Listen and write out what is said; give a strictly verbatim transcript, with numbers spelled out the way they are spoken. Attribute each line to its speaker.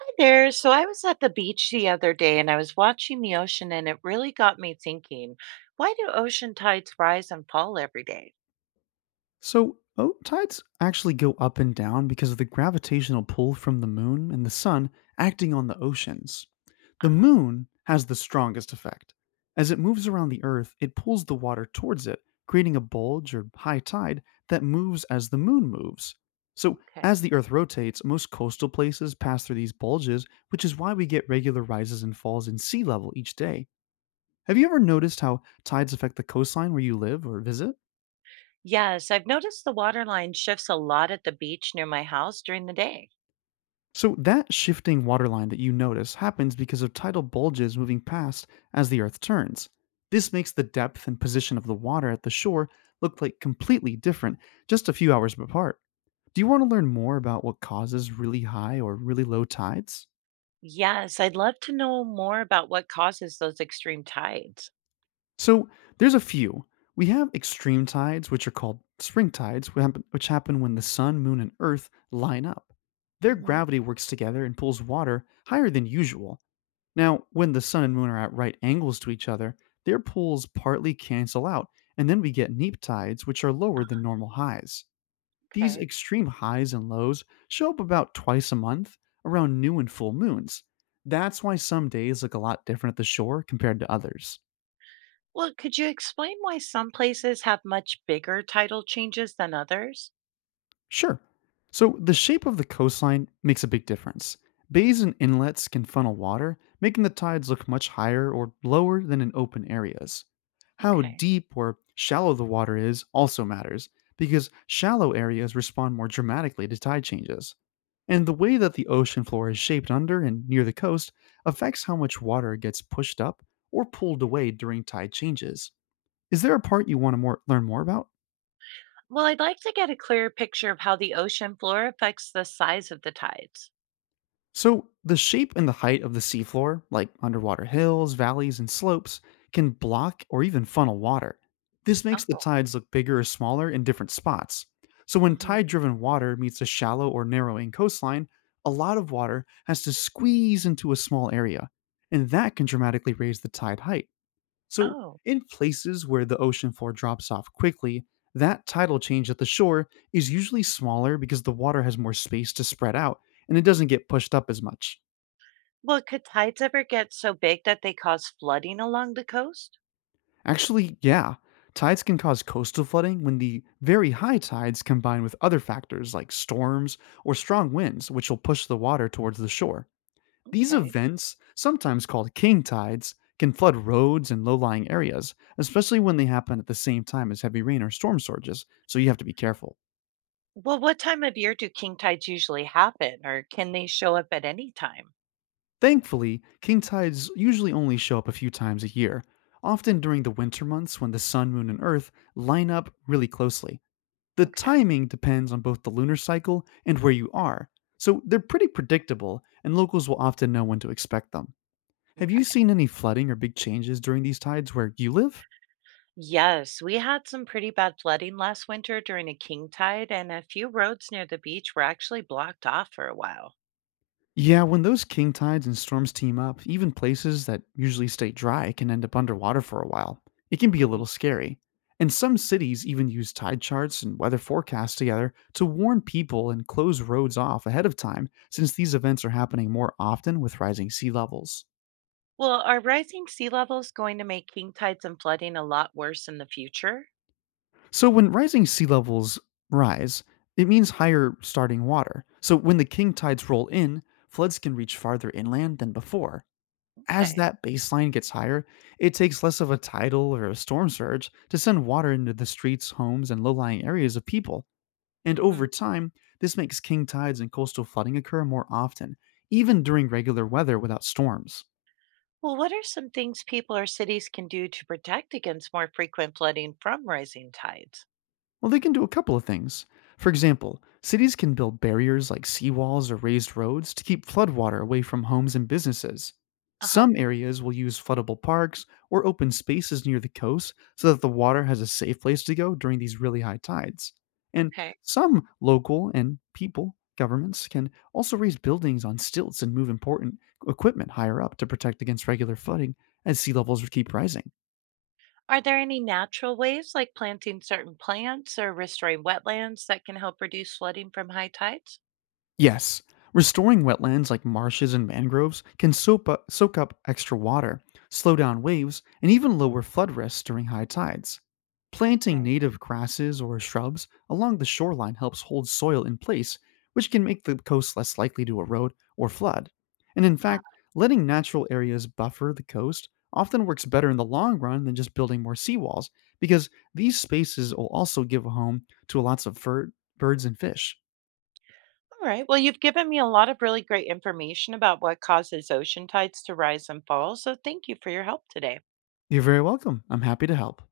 Speaker 1: Hi there. So I was at the beach the other day and I was watching the ocean, and it really got me thinking, why do ocean tides rise and fall every day?
Speaker 2: So, oh, tides actually go up and down because of the gravitational pull from the moon and the sun acting on the oceans. The
Speaker 1: Ah,
Speaker 2: moon has the strongest effect. As it moves around the earth, it pulls the water towards it, creating a bulge or high tide that moves as the moon moves. So,
Speaker 1: okay.
Speaker 2: as the earth rotates, most coastal places pass through these bulges, which is why we get regular rises and falls in sea level each day. Have you ever noticed how tides affect the coastline where you live or visit?
Speaker 1: Yes, I've noticed the water line shifts a lot at the beach near my house during the day.
Speaker 2: So, that shifting water line that you notice happens because of tidal bulges moving past as the Earth turns. This makes the depth and position of the water at the shore look like completely different just a few hours apart. Do you want to learn more about what causes really high or really low tides?
Speaker 1: Yes, I'd love to know more about what causes those extreme tides.
Speaker 2: So, there's a few. We have extreme tides, which are called spring tides, wh- happen- which happen when the sun, moon, and earth line up. Their
Speaker 1: hmm
Speaker 2: gravity works together and pulls water higher than usual. Now, when the sun and moon are at right angles to each other, their poles partly cancel out, and then we get neap tides, which are lower than normal highs. These
Speaker 1: Okay.
Speaker 2: extreme highs and lows show up about twice a month around new and full moons. That's why some days look a lot different at the shore compared to others.
Speaker 1: Well, could you explain why some places have much bigger tidal changes than others?
Speaker 2: Sure. So the shape of the coastline makes a big difference. Bays and inlets can funnel water, making the tides look much higher or lower than in open areas. How
Speaker 1: Okay.
Speaker 2: deep or shallow the water is also matters, because shallow areas respond more dramatically to tide changes. And the way that the ocean floor is shaped under and near the coast affects how much water gets pushed up or pulled away during tide changes. Is there a part you want to more, learn more about?
Speaker 1: Well, I'd like to get a clearer picture of how the ocean floor affects the size of the tides.
Speaker 2: So, the shape and the height of the seafloor, like underwater hills, valleys, and slopes, can block or even funnel water. This
Speaker 1: Oh,
Speaker 2: makes the tides look bigger or smaller in different spots. So, when
Speaker 1: hmm
Speaker 2: tide driven water meets a shallow or narrowing coastline, a lot of water has to squeeze into a small area, and that can dramatically raise the tide height. So,
Speaker 1: oh.
Speaker 2: in places where the ocean floor drops off quickly, that tidal change at the shore is usually smaller because the water has more space to spread out and it doesn't get pushed up as much.
Speaker 1: Well, could tides ever get so big that they cause flooding along the coast?
Speaker 2: Actually, yeah, tides can cause coastal flooding when the very high tides combine with other factors like storms or strong winds, which will push the water towards the shore. These
Speaker 1: Okay.
Speaker 2: events, sometimes called king tides, can flood roads and low lying areas, especially when they happen at the same time as heavy rain or storm surges, so you have to be careful.
Speaker 1: Well, what time of year do king tides usually happen, or can they show up at any time?
Speaker 2: Thankfully, king tides usually only show up a few times a year, often during the winter months when the sun, moon, and earth line up really closely. The
Speaker 1: Okay,
Speaker 2: timing depends on both the lunar cycle and where you are, so they're pretty predictable, and locals will often know when to expect them. Have you
Speaker 1: okay.
Speaker 2: seen any flooding or big changes during these tides where you live?
Speaker 1: Yes, we had some pretty bad flooding last winter during a king tide, and a few roads near the beach were actually blocked off for a while.
Speaker 2: Yeah, when those king tides and storms team up, even places that usually stay dry can end up underwater for a while. It can be a little scary. And some cities even use tide charts and weather forecasts together to warn people and close roads off ahead of time, since these events are happening more often with rising sea levels.
Speaker 1: Well, are rising sea levels going to make king tides and flooding a lot worse in the future?
Speaker 2: So, when rising sea levels rise, it means higher starting water. So, when the king tides roll in, floods can reach farther inland than before. As
Speaker 1: Okay.
Speaker 2: that baseline gets higher, it takes less of a tidal or a storm surge to send water into the streets, homes, and low lying areas of people. And
Speaker 1: hmm
Speaker 2: over time, this makes king tides and coastal flooding occur more often, even during regular weather without storms.
Speaker 1: Well, what are some things people or cities can do to protect against more frequent flooding from rising tides?
Speaker 2: Well, they can do a couple of things. For example, cities can build barriers like seawalls or raised roads to keep floodwater away from homes and businesses.
Speaker 1: Uh huh.
Speaker 2: Some areas will use floodable parks or open spaces near the coast so that the water has a safe place to go during these really high tides. And
Speaker 1: Okay.
Speaker 2: some local and people governments can also raise buildings on stilts and move important equipment higher up to protect against regular flooding as sea levels keep rising.
Speaker 1: Are there any natural ways, like planting certain plants or restoring wetlands, that can help reduce flooding from high tides?
Speaker 2: Yes, restoring wetlands like marshes and mangroves can soak up, soak up extra water, slow down waves, and even lower flood risks during high tides. Planting
Speaker 1: Okay.
Speaker 2: native grasses or shrubs along the shoreline helps hold soil in place, which can make the coast less likely to erode or flood. And in
Speaker 1: Uh,
Speaker 2: fact, letting natural areas buffer the coast often works better in the long run than just building more seawalls, because these spaces will also give a home to lots of fir- birds and fish.
Speaker 1: all right. Well, you've given me a lot of really great information about what causes ocean tides to rise and fall. So thank you for your help today.
Speaker 2: You're very welcome. I'm happy to help.